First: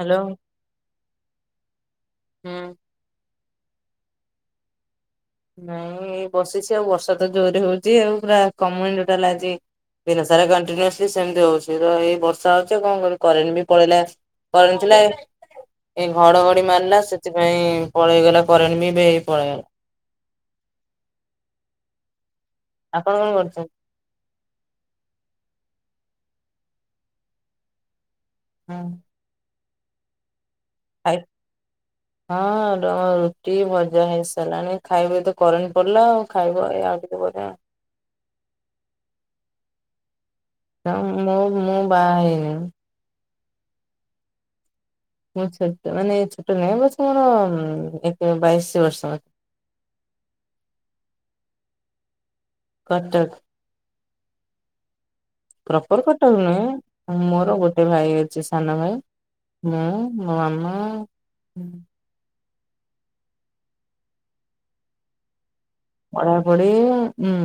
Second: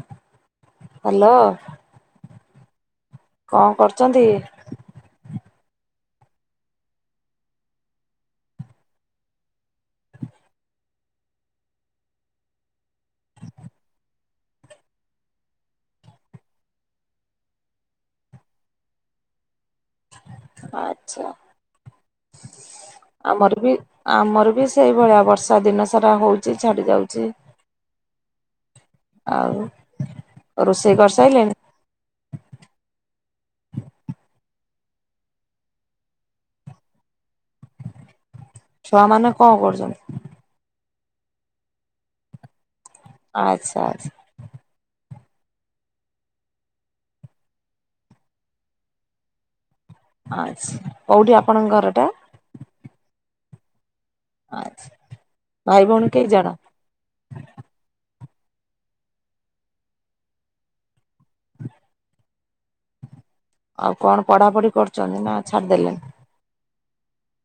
Hello, hello ହୁଁ କଁ କରୁଚନ୍ତି? ନାଇଁ ଏଇ ବସିଚି ଆଉ ବର୍ଷା ତ ଜୋରେ ହଉଚି ଆଉ ପୁରା କମୁନି ଟୋଟାଲେ ଆଜି। ଦିନ ସାରା କଣ୍ଟିନୁସଲି ସେମିତି ହଉଚି ତ ଏଇ ବର୍ଷା ହଉଚି କଣ କରିବି କରେଣ୍ଟ ବି ପଳେଇଲା। କରେଣ୍ଟ୍ ନାଇଁ ଏଇ ଘଡଘଡି ମାରିଲା ସେଥିପାଇଁ ପଳେଇଗଲା, କରେଣ୍ଟ ବିପଳେଇଗଲା। ଆଚ୍ଛା। ଆପଣ କଣ ଆମର କରୁଛନ୍ତି? ବି ଆମର ବି ସେଇଭଳିଆ ବର୍ଷା ଦିନ ସାରା ହଉଚି ଛାଡି ଯାଉଚି। ହୁଁ। ଆଉ, ରୋଷେଇ ଖାଇ କରିସାଇଲେଣି? ହଁ ର-ରୁଟିଭଜା ହେଇସାରିଲାଣି, ଖାଇବେ ତ କରେଣ୍ଟ୍ ପଳେଇଲା ଖାଇବୁଏଆଉ ଟିକେ ପରେଆଉ। ଛୁଆମାନେ କଣ କରୁଚନ୍ତି? ତ ମୁଁ ମୁଁ ବାହା ହେଇନି। ଆଚ୍ଛା ଆଚ୍ଛା। ମୁଁ ଛୋଟ ମାନେ ଛୋଟ ନାହିଁ ବୟସ ମୋର ଏକ ବାଇଶ ବର୍ଷ। ଆଛ୍ କୋଉଠି ଆପଣଙ୍କ ଘର ଟା? କଟକ୍। ଆଛ୍ ପ୍ରପର୍ କଟକ୍ ନୁହେଁ ମୋର ଗୋଟେ ଭାଇ ଅଛି ସାନ ଭାଇ ମୁଁ ମୋ ମାମା ଆଉ କଣ ପଢାପଢି କରୁଚନ୍ତି, ନା ଛାଡିଦେଲେଣି? ପଢା ପଢି ଉୁଁ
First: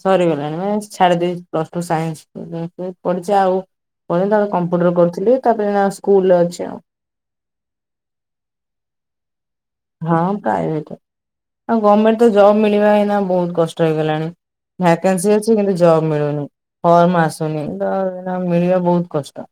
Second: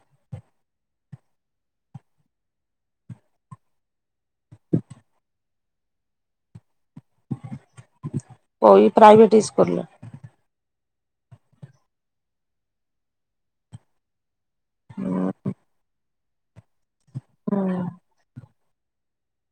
ସରିଗଲାଣି ମୁଁ ସ୍ ଛାଡିଦେଇଚି ପ୍ଲଷ୍ଟୁ ସାଇନ୍ସ୍ ଉଁଉ ପଢିଚି ଆଉ ପଢିଲି ତାପରେ କମ୍ପ୍ୟୁଟର କରିଥିଲି ତାପରେ ଏଇନା ସ୍କୁଲରେ ଅଛି ଆଉ। ଓ ଏଇ ପ୍ରାଇଭେଟ୍ ଇସ୍କୁଲେ। ହଁ ପ୍ରାଇଭେଟ, ଆଉ ଗମେଣ୍ଟ୍ ତ ଜବ୍ ମିଳିବା ଏଇନା ବହୁତ୍ କଷ୍ଟ ହେଇଗଲାଣି। ଭାକାନ୍ସି ଅଛି କିନ୍ତୁ ଜବ୍ ମିଳୁନି ଫର୍ମ ଆସୁନି ଦ ଜବ୍ ମିଳିବା ବହୁତ୍ କଷ୍ଟ।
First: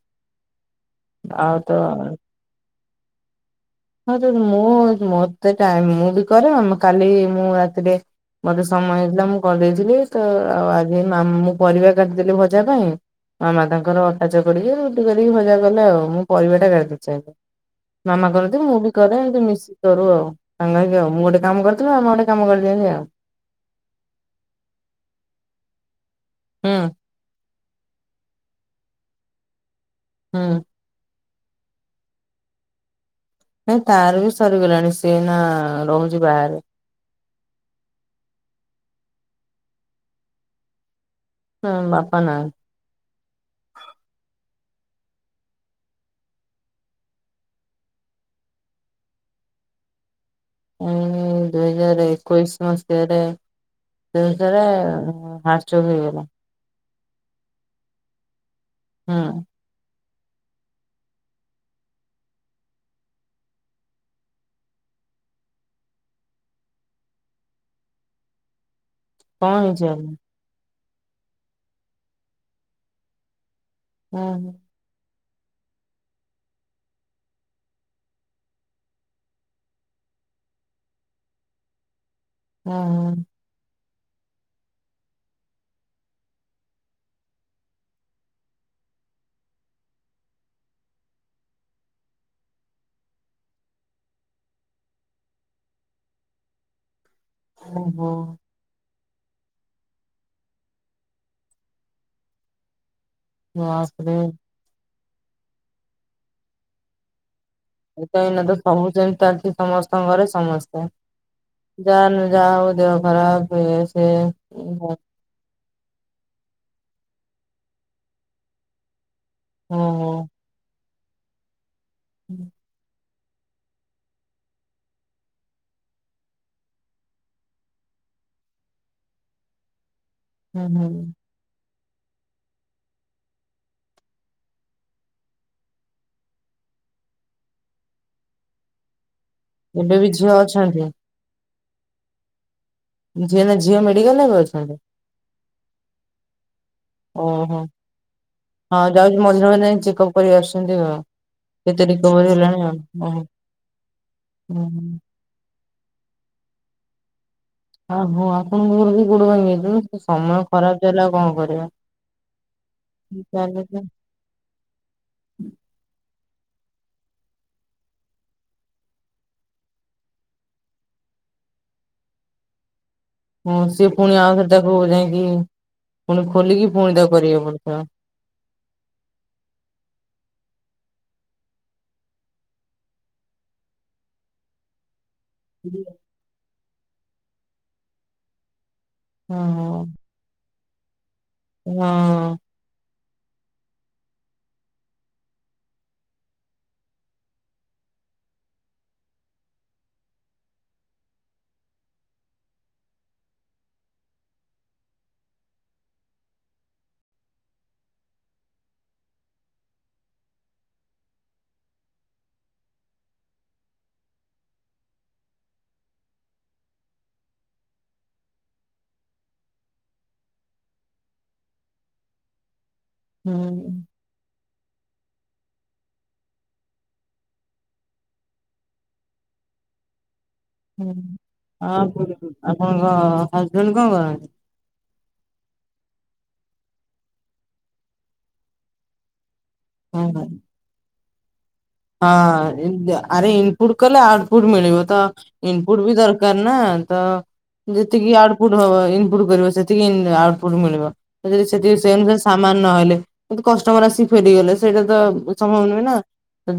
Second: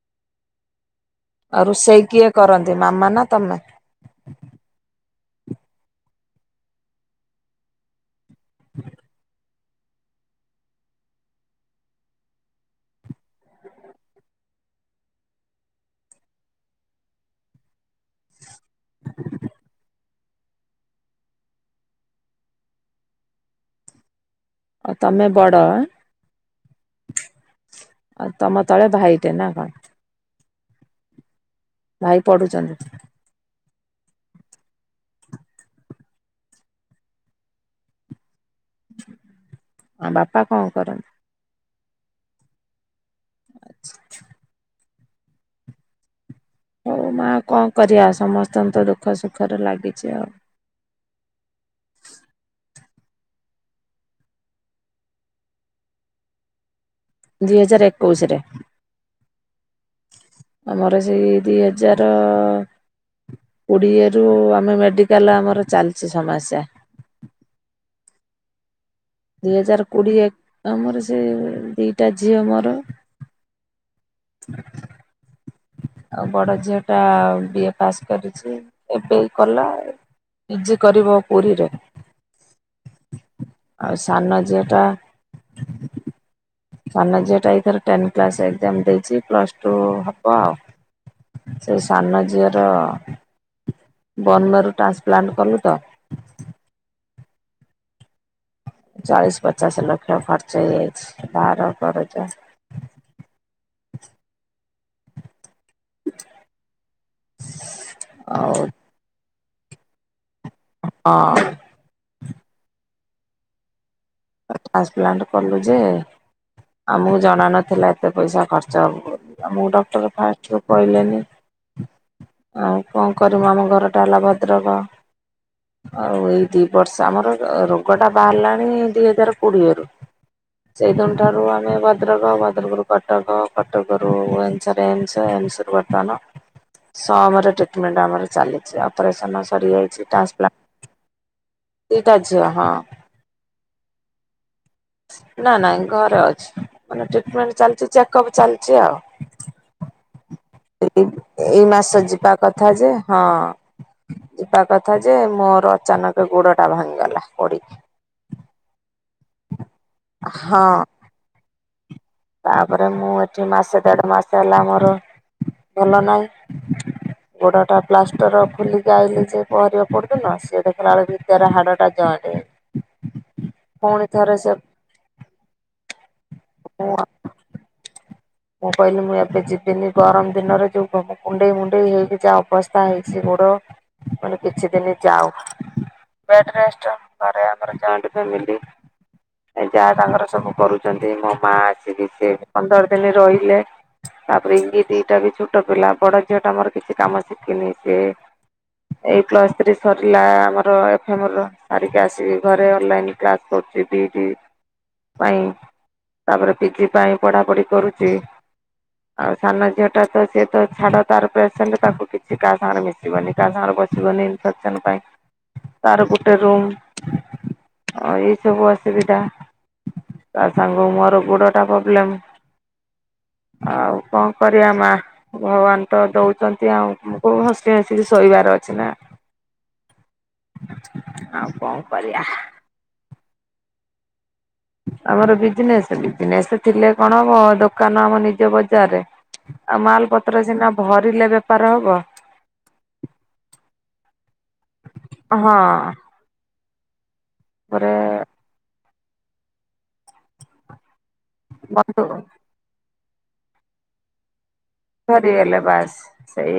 ଆଉ ରୋଷେଇ କିଏ କରନ୍ତି ମାମା ନା ତମେ? ହଁଯେ ମୁଁ ମୋତେ ଟାଇମ୍ ମୁଁ ବି କରେ ଆମେ କାଲି ମୁଁ ରାତିରେ ମତେ ସମୟ ହେଇଥିଲା ମୁଁ କରିଦେଇଥିଲି ତ ଆଉ ଆଜି ମା-ମୁଁ ପରିବା କାଟିଦେଲି ଭଜା ପାଇଁ ମାମା ତାଙ୍କର ଅଟା ଚକଟିକି ରୁଟି କରିକି ଭଜା କଲେ ଆଉ ମୁଁ ପରିବାଟା କାଟିଚିଆଗେ। ମାମା କର ନ୍ତି ମୁଁ ବି କରେ ଏମନ୍ତି ମିଶିକି କରୁ ଆଉ ସାଙ୍ଗ ହେକିଆଉ। ମୁଁ ଗୋଟେ କାମ କରିଥିବି ମାମା ଗୋଟେ କାମ କରିଦିଅନ୍ତି ଆଉ। ଅ ତମେ ବଡ‌ ଆଁ? ହୁଁ। ଆ ତମ ତଳେ ଭାଇଟେ ନା କଣ? ହୁଁ। ଭାଇ ପଢୁଚନ୍ତି। ନାଇଁ ତାର ବି ସରିଗଲାଣି ସିଏ ଏଇନା ରହୁଚି ବାହାରେ। ଆ ବାପା କଣ କରନ୍ତି? ହୁଁ ବାପା ନାହାନ୍ତି। ଆଚ୍ଛା। ହଉ ମା କଣ କରିଆ? ସମସ୍ତଙ୍କତ ଦୁଃଖ ସୁଖର ଲାଗିଚି ଆଉ। ଉଁ ଦୁଇଜାର ଏକୋଇଶି ମସିହାରେ ସେ ଭିତରେ ହାଟ୍ ଚୋକ୍ ହେଇଗଲା। ଦି ହଜାର ଏକୋଉଶି ରେ। ହୁଁ ଆମର ସେଇ ଦିହଜାର କୋଡିଏରୁୁ ଆମେ ମେଡିକାଲ ଆମର ଚାଲିଛି ସମାସ୍ୟା। ଦି କଣ ହଜାର ହେଇଛି ଆଜି? କୋଡ଼ିଏ ଆମର ସେ ଦିଟା ଝିଅ ମୋର ଓ ହୋ। ଆଉ ବଡ଼ ଝିଅ ଟା ବି ଏ ପାସ୍ କରିଛି। ଏବେ କଲା। ପିଜି କରିବ ପୁରୀରେ। ଓହୋ। ଆଉ ସାନ ଝିଅ ଟା ସାନ ଝିଅଟା ଏଇଥର ଟେନ୍ କ୍ଲାସ ଏକ୍ଜାମ ଦେଇଛି ପ୍ଲସ୍ ଟୁ ହବ ଆଉ। ସେଇ ସାନ ଝିଅର ବନମେରୁ ଟ୍ରାନ୍ସପ୍ଲାଣ୍ଟ କଲୁ ତ ଓହୋ। ଚାଳିଶ ପଚାଶ ଲକ୍ଷ ଖର୍ଚ୍ଚ ହେଇଯାଇଛି ଧାର କରଜ ୱାପ୍ ରେ ଏ ତ ଏନା ଆଉ ତ ସବୁ ଯେମିତି ଚାଲିଛି ସମସ୍ତଙ୍କ ଘରେ ସମସ୍ତେ। ହଁ। ଯାହାର ଯାହା ହବ ଦେହ ଖରାପ ହୁଏ ସେ ଟ୍ରାନ୍ସପ୍ଲାଣ୍ଟ କଲୁ ଯେ ଆମକୁ ଜଣା ନଥିଲା ଏତେ ପଇସା ଖର୍ଚ୍ଚ ହବ ବୋଲି। ଆମକୁ ଡକ୍ଟର ଓହୋ। ଫାଷ୍ଟ ରୁ କହିଲେନି, ଆଉ କଣ କରିମୁ ଆମ ଘରଟା ହେଲା ଭଦ୍ରକ ଆଉ ଏଇ ଦି ବର୍ଷ ଆମର ଅ ରୋଗ ଟା ବାହାରିଲାଣି ଦି ହଜାର କୋଡିଏରୁ ହୁଁ ହୁଁ ସେଇଦିନଠାରୁ ଆମେ ଭଦ୍ରକ ଭ ଭଦ୍ରକରୁ କଟକ କଟକରୁ ଭୁବନେଶ୍ବର ଏମ୍ସ ଏମ୍ସ ରୁ ବର୍ତ୍ତମାନ ସମରେ ଟ୍ରିଟେମେଣ୍ଟ ଆମର ଚାଲିଛି ଅପରେସନ ଏବେ ବି ସରିଯାଇଛି ଝିଅ ଟ୍ରାନ୍ସପ୍ରା ଅଛନ୍ତି? ଦିଟା ଝିଅ ହଁ। ଝିଅ ନା ଝିଅ ମେଡିକାଲରେ ଏବେ ଅଛନ୍ତି? ନା ନାଇଁ ଘରେ ଅଛି। ମାନେ ଟ୍ରିଟମେଣ୍ଟ ଓହୋ ଚାଲିଛି ଚେକଅପ୍ ଚାଲିଛି ହଁ ଆଉ। ଯାଉଛି ମଝିରେ ମଝିରେ ଯାଇକି ଚେକପ୍ ଏଇ ମାସ ଯିବା ହେଲାଣି କଥା ଆଉ ଯେ, ହଁ ଓହୋ। ଯିବା ହୁଁ କଥା ଯେ ମୋର ଅଚାନକ ଗୋଡ ଟା ଭାଙ୍ଗିଗଲା ପଡିିକି। ଆ ହୋ ଆପଣଙ୍କର ବି ଗୋଡ଼ ଭାଙ୍ଗିଯାଇଛି ନୁହ କି ସମୟ ହଁ। ଖରାପ ହେଲେ ଆଉ କଣ କରିବା। ତାପରେ ମୁଁ ଏଠି ମାସେ ଚାଲିଛି ଦେଢ଼ ମାସ ହେଲା ମୋର ଭଲ ନାହିଁ [inaudible] ଗୋଡ଼ଟା ପ୍ଲାଷ୍ଟର ଖୋଲିକି ଆଇଲି ଯେ ପହଁରି ଅପୁରଦିନ ସେଏ ଦେଖିଲା ବେଳେ ଭିତରେ ହାଡ଼ଟା ଜଏଣ୍ଟ ହେଇନି। ହଁ ସିଏ ପୁଣି ଥରେ ଆଉଥରେ ସେ ତାକୁ ଯାଇକି ପୁଣି ଖୋଲିକି ମୁଁ ପୁଣି ତାକୁ କରିବାକୁ ପଡିବ। ମୁଁ କହିଲି ମୁଁ ଏବେ ଯିବିନି ଗରମ ଦିନରେ ଯୋଉ କୁଣ୍ଡେଇ ମୁୁଣ୍ଡେଇ ହେଇକି ଯାହା ଅବସ୍ଥା ହେଇଛି ଗୋଡ ମୁଁ କହିଲି କିଛି ଦିନି ଯାଉ। [inaudible] ବେଡରେଷ୍ଟ ଘରେ ଆମର ଜଏଣ୍ଟ ଫାମିଲ୍ ହେଇ ଯା ହଁ ତାଙ୍କର ସବୁ କରୁ ଛନ୍ତି ମୋ ମା ଆସିବି ସିଏ ହଁ ବି ପନ୍ଦର ଦିନ ରହିଲେ ତାପରେ ଇଙ୍ଗ ଦିଇଟା ବି ଛୋଟ ପିଲା ବଡ ଝିଅ ଟା ଆମର କିଛି କାମ ଶିଖିନି ସେ ଏଇ ପ୍ଲସ ଥ୍ରୀ ସରିଲା ଆମର ଏଫମ ର ସାରିକି ଆସିକି ଘରେ ଅନଲାଇନ୍ କ୍ଲାସ କରୁଛି ପି ଇ ଟି ପାଇଁ ତାପରେ ପିଜି ପାଇଁ ପଢାପଢି କରୁଚି। ଆଉ ସାନ ଝିଅ ଟା ସିଏତ ଛାଡ ତାର ପେସେଣ୍ଟ ତାକୁ କିଛି କାହା ସାଙ୍ଗରେ ମି ସିବନି କାହା ସାଙ୍ଗରେ ବସିବନି ଇନଫେକ୍ସନ ପାଇଁ ତାର ଗୋଟେ ରୁମ୍ ଆଉ ଏଇ ସବୁ ଅସୁବିଧା। ତା ସାଙ୍ଗ ମୋର ଗୋଡ ଟା ପବ୍ଲେମ। ହୁଁ ଆଉ କଣ କରିବା ମା। ଭଗବାନ ତ ଦଉଚନ୍ତି ଆମକୁ ହସି ହସି କି ସହିବାର ଅଛି ନା। ହୁଁ। କଣ ଆଉ ଆପ କରିବା ଆପଣଙ୍କ ହଜବେଣ୍ଡ କଣ କରନ୍ତି? ଆମର ବିଜନେସ। ବିଜନେସ ଥିଲେ କଣ ହବ ଦୋକାନ ଆମ ନିଜ ବଜାରରେ। ଆଉ ମାଲ କଣ କରନ୍ତି? ପତ୍ର ସିନା ଭରିଲେ ବେ ହଁ ଆରେ ଇନପୁଟ କଲେ ଆଉଟପୁଟ ମିଳିବ ତ ହଁ ଇନପୁଟ ବି ଦର [unintelligible] ତ ତାପରେ ଯେତିକି ଆଉଟ [unintelligible] ଇନପୁଟ କରିବ ସେତିକି ଆଉଟପୁଟ ମିଳିବ। ଯଦି ସେତିକି ସେ ବନ୍ଧୁ ଅନୁସାରେ ସା ସାମାନ ନହଲେ କିନ୍ତୁ କଷ୍ଟମର ଆସି ଫେରିଗଲେ ସେଇଟା ତ ସରିଗଲେ ସମ୍ଭବ ନୁହେଁ ନା। ବାସ୍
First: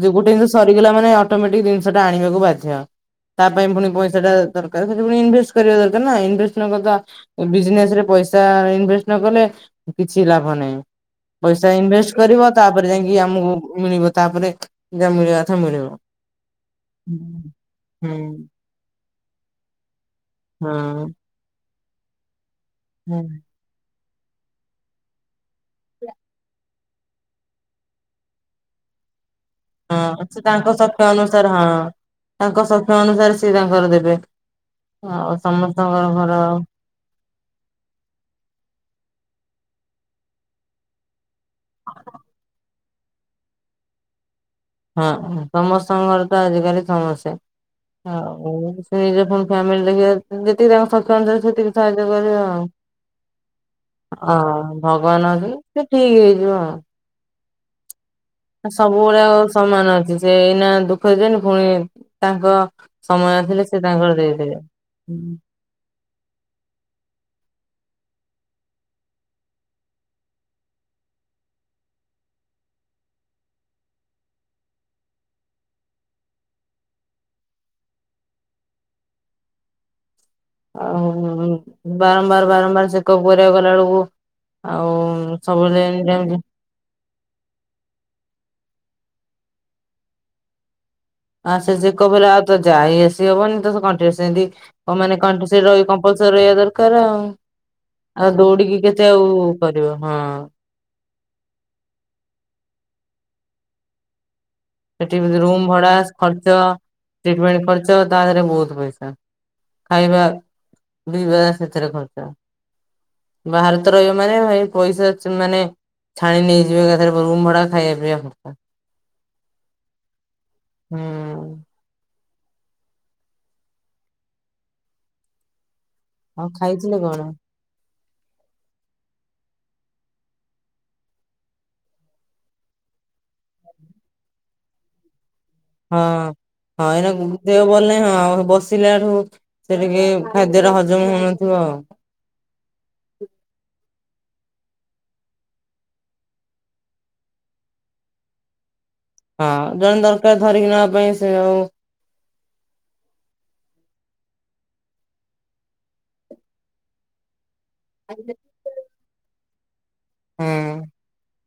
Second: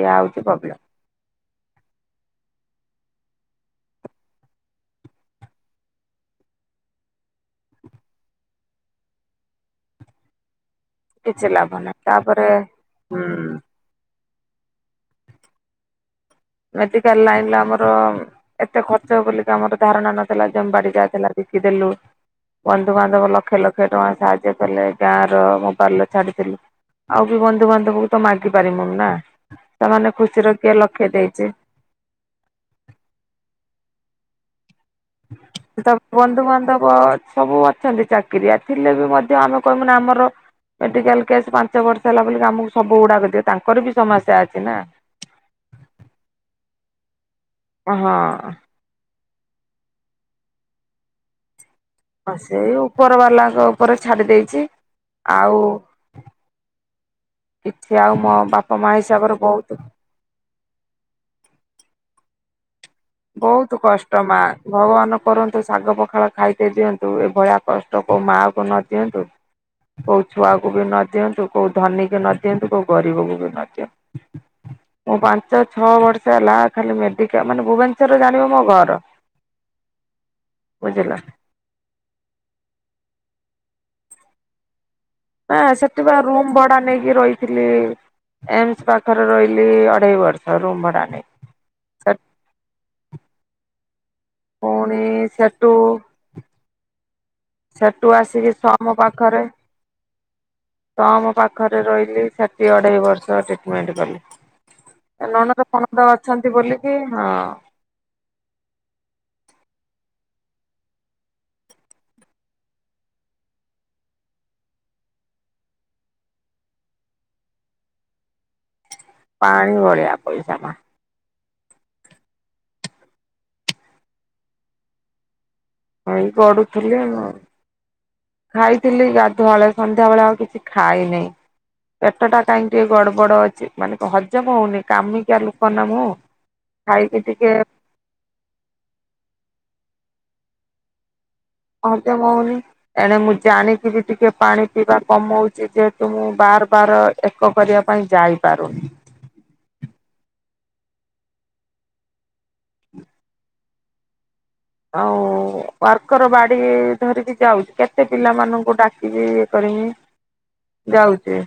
ଜ ଗୋଟେ ହଉଛି ଜିନଷ ପ୍ରୋବ୍ଲେମ ସରିଗଲା ମାନେ ଅଟୋମେଟିକ ଜିନଷଟା ଆଣିବାକୁ ବାଧ୍ୟ। ତା ପାଇଁ ପୁଣି ପଇସା ଟା ଦରକାର ସେଥିପାଇଁ ଇନଭେଷ୍ଟ କରିବା ଦରକାର ନା ଇନଭେଷ୍ଟ ନ କଲେ ତ ବିଜନେସ ରେ ପଇସା ଇନଭେଷ୍ଟ ନ କଲେ କିଛି ଲାଭ ନାହିଁ। କିଛି ଲାଭ ପଇସା ନାହିଁ ଇନଭେଷ୍ଟ କରିବ ତାପରେ ଯାଇଁକି ହୁଁ ଆମକୁ ମିଳିବ ତାପରେ ଯାହା ମିଳିବା କଥା ମିଳିବ। ମେଡିକାଲ ଲାଇନ ହୁଁ ଲ ଆମର ହୁଁ। ଏତେ ଖର୍ଚ୍ଚ ହେବ ବୋଲିକା ଆମର ଧାରଣା ନଥିଲା ଜମବାଡି ଯାହାଥିଲା ବିକିଦେଲୁ ବନ୍ଧୁବାନ୍ଧବ ଲକ୍ଷେ ଲକ୍ଷେ ଟଙ୍କା ସାହାଯ୍ୟ କଲେ। ଗାଁର ମୋବାଇଲ ର ଛାଡିଥିଲି ଆଉ ବି ବନ୍ଧୁବାନ୍ଧବକୁ ତ ମାଗି ପାରିମୁନି ନା। ସେମାନେ ହଁ ଖୁସି ସେ ର ତାଙ୍କ କିଏ ଲଖେ ସକ୍ଷ ଦେଇ ଅନୁସାରେ ହଁ ତାଙ୍କ ସର୍ତ ଅନୁସାରେ ସେ ତାଙ୍କର ଦେବେ। ଆଉ ତା ସମସ୍ତଙ୍କର ଘର [unintelligible] ସବୁ ଅଛନ୍ତି ଚାକିରିଆ ଥିଲେ ବି ମଧ୍ୟ ଆମେ କହିବୁ ନା ଆମର ମେଡିକାଲ କେସ୍ ପାଞ୍ଚ ବର୍ଷ ହେଲା ବୋଲି କଁ ଆମକୁ ସବୁ ଗୁଡାକ ଦିଅ ତାଙ୍କର ବି ସମସ୍ୟା ଅଛି ନା। ହଁ ସମସ୍ତଙ୍କର ତ ଆଜିକାଲି ସମସ୍ୟା ଆଉ ହଁ ନିଜେ ପୁଣି ଫ୍ୟାମିଲି ଦେଖିବା ଯେତିକି ତାଙ୍କ ସର୍ତ ଅନୁସାରେ ସେତିକି ସାହାଯ୍ୟ କରିବା ଆଉ। ସେଇ ଉପର ବାଲାଙ୍କ ଉପରେ ଛାଡି ଦେଇଛି ଆଉ ଠିକ୍ ହେଇଯିବ ଆଉ। କିଛି ଆଉ ମଁ ସବୁ [unintelligible] ସମାନ ଅଛି ସେ ଏଇନା ଦୁଃଖ ଦିଅନ୍ତି ଫୁଣି ତାଙ୍କ ସମୟ ଆସିଲେ ବହୁତୁ ସେ ତାଙ୍କର କଷ୍ଟ ମା ଦେଇଦେବେ। ଭଗବାନ କରନ୍ତୁ ଶାଗ ପଖାଳ ଖାଇତେ ଦିଅନ୍ତୁ ଏଭଳିଆ କଷ୍ଟ କୋଉ ମାଆ କୁ ନ ଦିଅନ୍ତୁ। କୋଉ ଛୁଆକୁ ବି ନ ଦିଅନ୍ତୁ କୋଉ ଧନୀକି ନ ଦିଅନ୍ତୁ କୋଉ ଗରିବକୁ ବି ନ ଦିଅନ୍ତୁ। ମୁଁ ପାଞ୍ଚ ଛଅ ବର୍ଷ ହେଲା ଖାଲି ମେଡିକା ମାନେ ଭୁବନ ଶ୍ଵର ଜାଣିବ ମୋ ଘର। ଆଉ ବୁଝିଲ। ବାରମ୍ବାର ବାରମ୍ବାର ଚେକ ଅପ୍ କରିବାକୁ ଗଲା ବେଳକୁ ଆଉ [unintelligible] ସବୁବେଳେ ଏମିତି ସେଠିପା ଏମିତି ରୁମ ଭ ଭଡା ନେଇକି ରହିଥିଲି ଏମସ ପାଖରେ ରହିଲି ଅଢେଇ ବର୍ଷ ରୁମ ଭଡା ନେଇକି। ଆ ସେ ଚେକପ ହେଲେ ଆଉ ତ ଯାଇ ଆସି ହବନି ତ କଂଟିନୁୟସ ସେମତି କ ପୁଣି ମାନେ କଂଟିନୁୟସ ସେଠୁ ରହିବ କମ୍ପଲସ ରହିବା ଦରକାର ଆଉ। ସେଠୁ ଆଉ ଆସିକି ଦୌଡିକି ସମ କେତେ ଆଉ କରିବ ହଁ। ତମ ପାଖରେ ରହିଲି ସେଠି ଅଢ଼େଇ ବର୍ଷ ଟ୍ରିଟମେଣ୍ଟ କଲି। ସେଠି ନଣନ୍ଦ ରୁମ ଭଡା ଫଣନ୍ଦ ଅଛନ୍ତି ଖର୍ଚ ବୋଲିକି ହଁ [unintelligible] ଖର୍ଚ ତା ଦେହରେ ବହୁତ ପଇସା ଖାଇବା ଦୋଇବା ସେଥିରେ ଖର୍ଚ। ବାହାରତ ରହିବା ମାନେ ଏଇ ପଇସା ଚ ମାନେ ଛାଣି ନେଇଯିବେ ଏକାଥରେ ରୁମ ଭଡା ଖାଇବା ପିଇବା ଖର୍ଚ୍ଚ। ପାଣି ଭଳିଆ ପଇସା ମା ହୁଁ। ହାଇ ଆଉ ଖାଇଥିଲେ ଗଡୁଥିଲେ କଣ? ମ ଖାଇଥିଲି ଗାଧୁଆଳେ ସନ୍ଧ୍ୟାବେେଳେ ଆଉ କିଛି ଖାଇନିଁ। ପେଟ ଟା କାହିଁକି ଟିକେ ଗଡ ବଡ ଅଛି ମାନେ ହଜମ ହଉନି କାମି କିଆ ଲୋକ ନା ହଁ ମୁଁ ହଁ ଏଇନା ଖାଇକି ଗୁ ଟିକେ ଦେହ ଭଳନାହିଁ ହଁ ବ ସିଲା ଠୁ ସେ ଟିକେ ଖାଦ୍ୟଟା ହଜମ ହଉନଥିବ ଆଉ। ଜମାହଉନି। ଏଣେ ମୁଁ ଜାଣିକି ବି ଟିକେ ପାଣି ପିଇବା କମଉଛି ଯେହେତୁ ମୁଁ ବାର ବାର ଏକ କରିବା ପାଇଁ ଯାଇପାରୁନି। ହଁ ଜଣେ ଦରକାର ଧରିକି ନବା ପାଇଁ ସେ ଆଉ ଆଉ ୱାର୍କର ବାଡି ଧରିକି ଯାଉଛି କେତେ ପିଲାମାନଙ୍କୁ ଡା ଟିକିଏ ଇଏ କରିବି ହୁଁ ଯାଉଛି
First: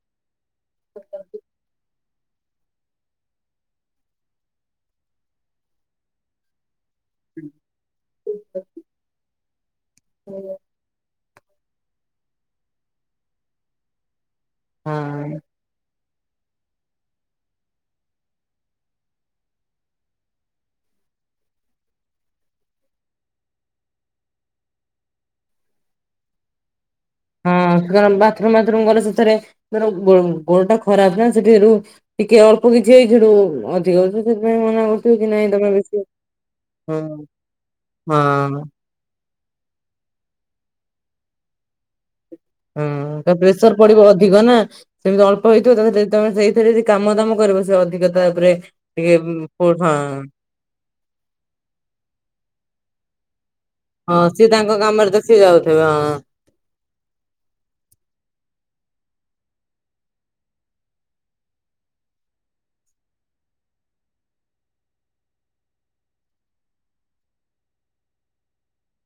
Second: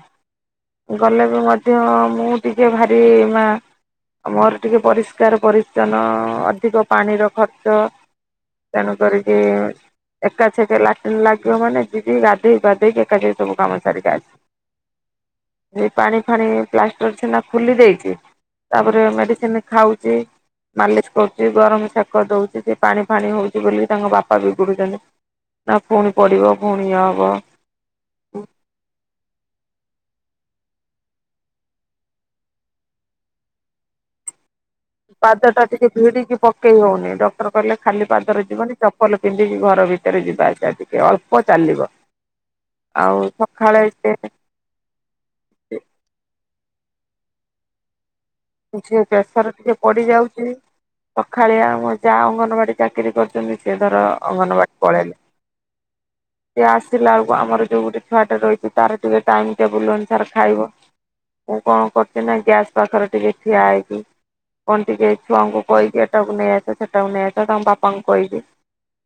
ଗଲେ ବି ମଧ୍ୟ ମୁଁ ଟିକେ ଭାରି ମା ମୋର ଟିକେ ପରିଷ୍କାର ପରିଚ୍ଛନ୍ନ ଅଧିକ। ପାଣିର ଖର୍ଚ୍ଚ। ହ [inaudible] ତେଣୁ କରିକି ଏକାଛକ ଲା ଲାଗିବ ମାନେ ଯିବି ଗାଧେଇ ପାଧେଇକି ଏକା ଯ ସବୁ କାମ ସାରିକି ଆସିବି। ହୁଁ। ପାଣି ଫାଣି ପ୍ଲାଷ୍ଟର ଛେନା ଖୋଲି ଦେଇଛି। ତାପରେ ମେଡିସିନ ଖାଉଛି ମାଲିସ କରୁଛି ଗରମ ସେକ ଦଉଛି। ପାଣି ଫାଣି ହଉଛି ବୋଲି ତାଙ୍କ ବାପା ବିଗୁଡ଼ୁଛନ୍ତି ନା ପୁଣି ପଡ଼ିବ ପୁଣି ଇଏ ହବ। ହଁ ବାଥରୁମଥରୁମ ଗଲେ ସେଥିରେ ଗୋଡ ଟା ଖରାପ ନା ସେଠି ଟିକେ ଅଳ୍ପ କିଛି ଏଇ ସେଠୁ ଅଧିକ ଅ ସେଥିପାଇଁ ମନା କରୁଥିବେ କି ନାଇଁ ପାଦ ଟା ତମେ ଟିକେ ବେଶୀ ଭିଡିକି ପକେଇ ହଁ ହଉନି ଡକ୍ଟର କହିଲେ ଖାଲି ପାଦରେ ହଁ। ଯିବନି। ଚପଲ ପିନ୍ଧିକି ଘର ଭିତରେ ଯିବା ଆଶିବ ଟିକେ ଅଳ୍ପ ଚାଲିବ। ଆଉ ହୁଁ ପ୍ରେସର ସକାଳେ ପଡିବ ଅଧିକ ନା ସେମିତି ଅଳ୍ପ ହେଇଥିବ ତା ତମେ ସେଇଥିରେ ଯ କାମ ଦାମ କରିବ ସେ ଅଧିକ ତା ଉପରେ ଜୀଉ ଟିକେ ପ୍ରେସର ହଁ ଟିକେ ପଡି ଯାଉଛି ସଖାଳିଆ ମ ଯା ଅଙ୍ଗନବାଡି ଚାକିରି କରୁଛନ୍ତି ସେ ଧର ହଁ ସିଏ ଅଙ୍ଗନବାଡ଼ି ତାଙ୍କ କାମରେ ପଳେଇଲେ ତ ସିଏ ଯାଉଥିବେ ହଁ। ସେ ଆସିଲା ବେଳକୁ ଆମର ଯୋଉ ଗୋଟେ ଛୁଆ ଟା ରହିଛି ତାର ଟିକେ ଟାଇମ ଟେବୁଲ ଅନୁସାରେ ଖାଇବ। ମୁଁ କଣ କରୁଛି ନା ଗ୍ୟାସ ପାଖରେ ଟିକେ ଠିଆ ହେଇଛିି କଣ ଟିକେ ଛୁଆଙ୍କୁ କହିିଦିଏ ଏଟାକୁ ନେଇ ଆସ ସେଟାକୁ ନେଇ ଆସ ତାଙ୍କ ବାପାଙ୍କୁ କହିବି।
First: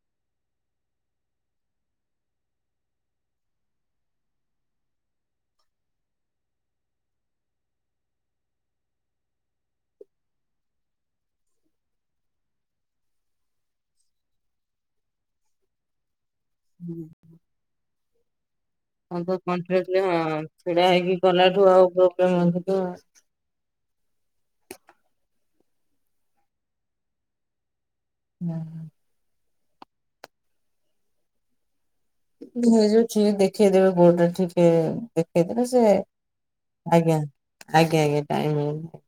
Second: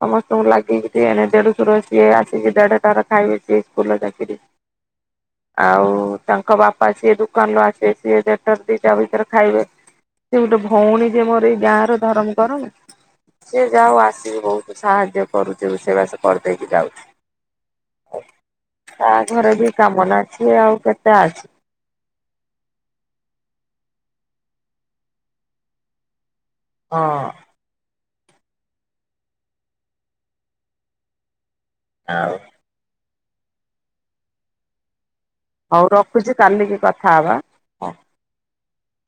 ସମସ୍ତଙ୍କୁ ଲାଗିକି ଦେଢସୁର ସିଏ ଆସିକି ଦେଢଟାରେ ଖାଇବେ ସିଏ ସ୍କୁଲ ଚାକିରି ଆଉ ତାଙ୍କ ବାପା ସିଏ ଦୋକାନରୁ ଆସିବେ ସିଏ ଦେଢ଼ ଟାରୁ ଦିଟା ଭିତରେ ଖାଇବେ ସେ ଗୋଟେ ଭଉଣୀ ଯେ ମୋର ଏଇ ଗାଁ ର ଧରମ କରନ ସେ ଯାଉ ଆସିକି ବହୁତ ସାହାଯ୍ୟ କରୁଛି ରୋଷେଇ ବାସ କରିଦେଇକି ଯାଉଛି। ତା ହ ତ ଘରେ ବି କାମ କଠଥିଲେ ନା ହଁ ସିଏ ଆଉ ଛିଡା କେତେ ହେଇକି ଆସିବ ଗଲାଠୁ ଆଉ ଗ ମୁ [unintelligible] ହଁ। ହୁଁ। ଆଉ। ହେଇଯାଉଛିଠିକ ଦେଖେଇଦବେ ଗୋଟା ଟିକେ? ହଉ ସେ ରଖୁଛି କାଲିକି କଥା ଆଜ୍ଞା ହବା। ଆଜ୍ଞା ଟାଇମ ହଉ।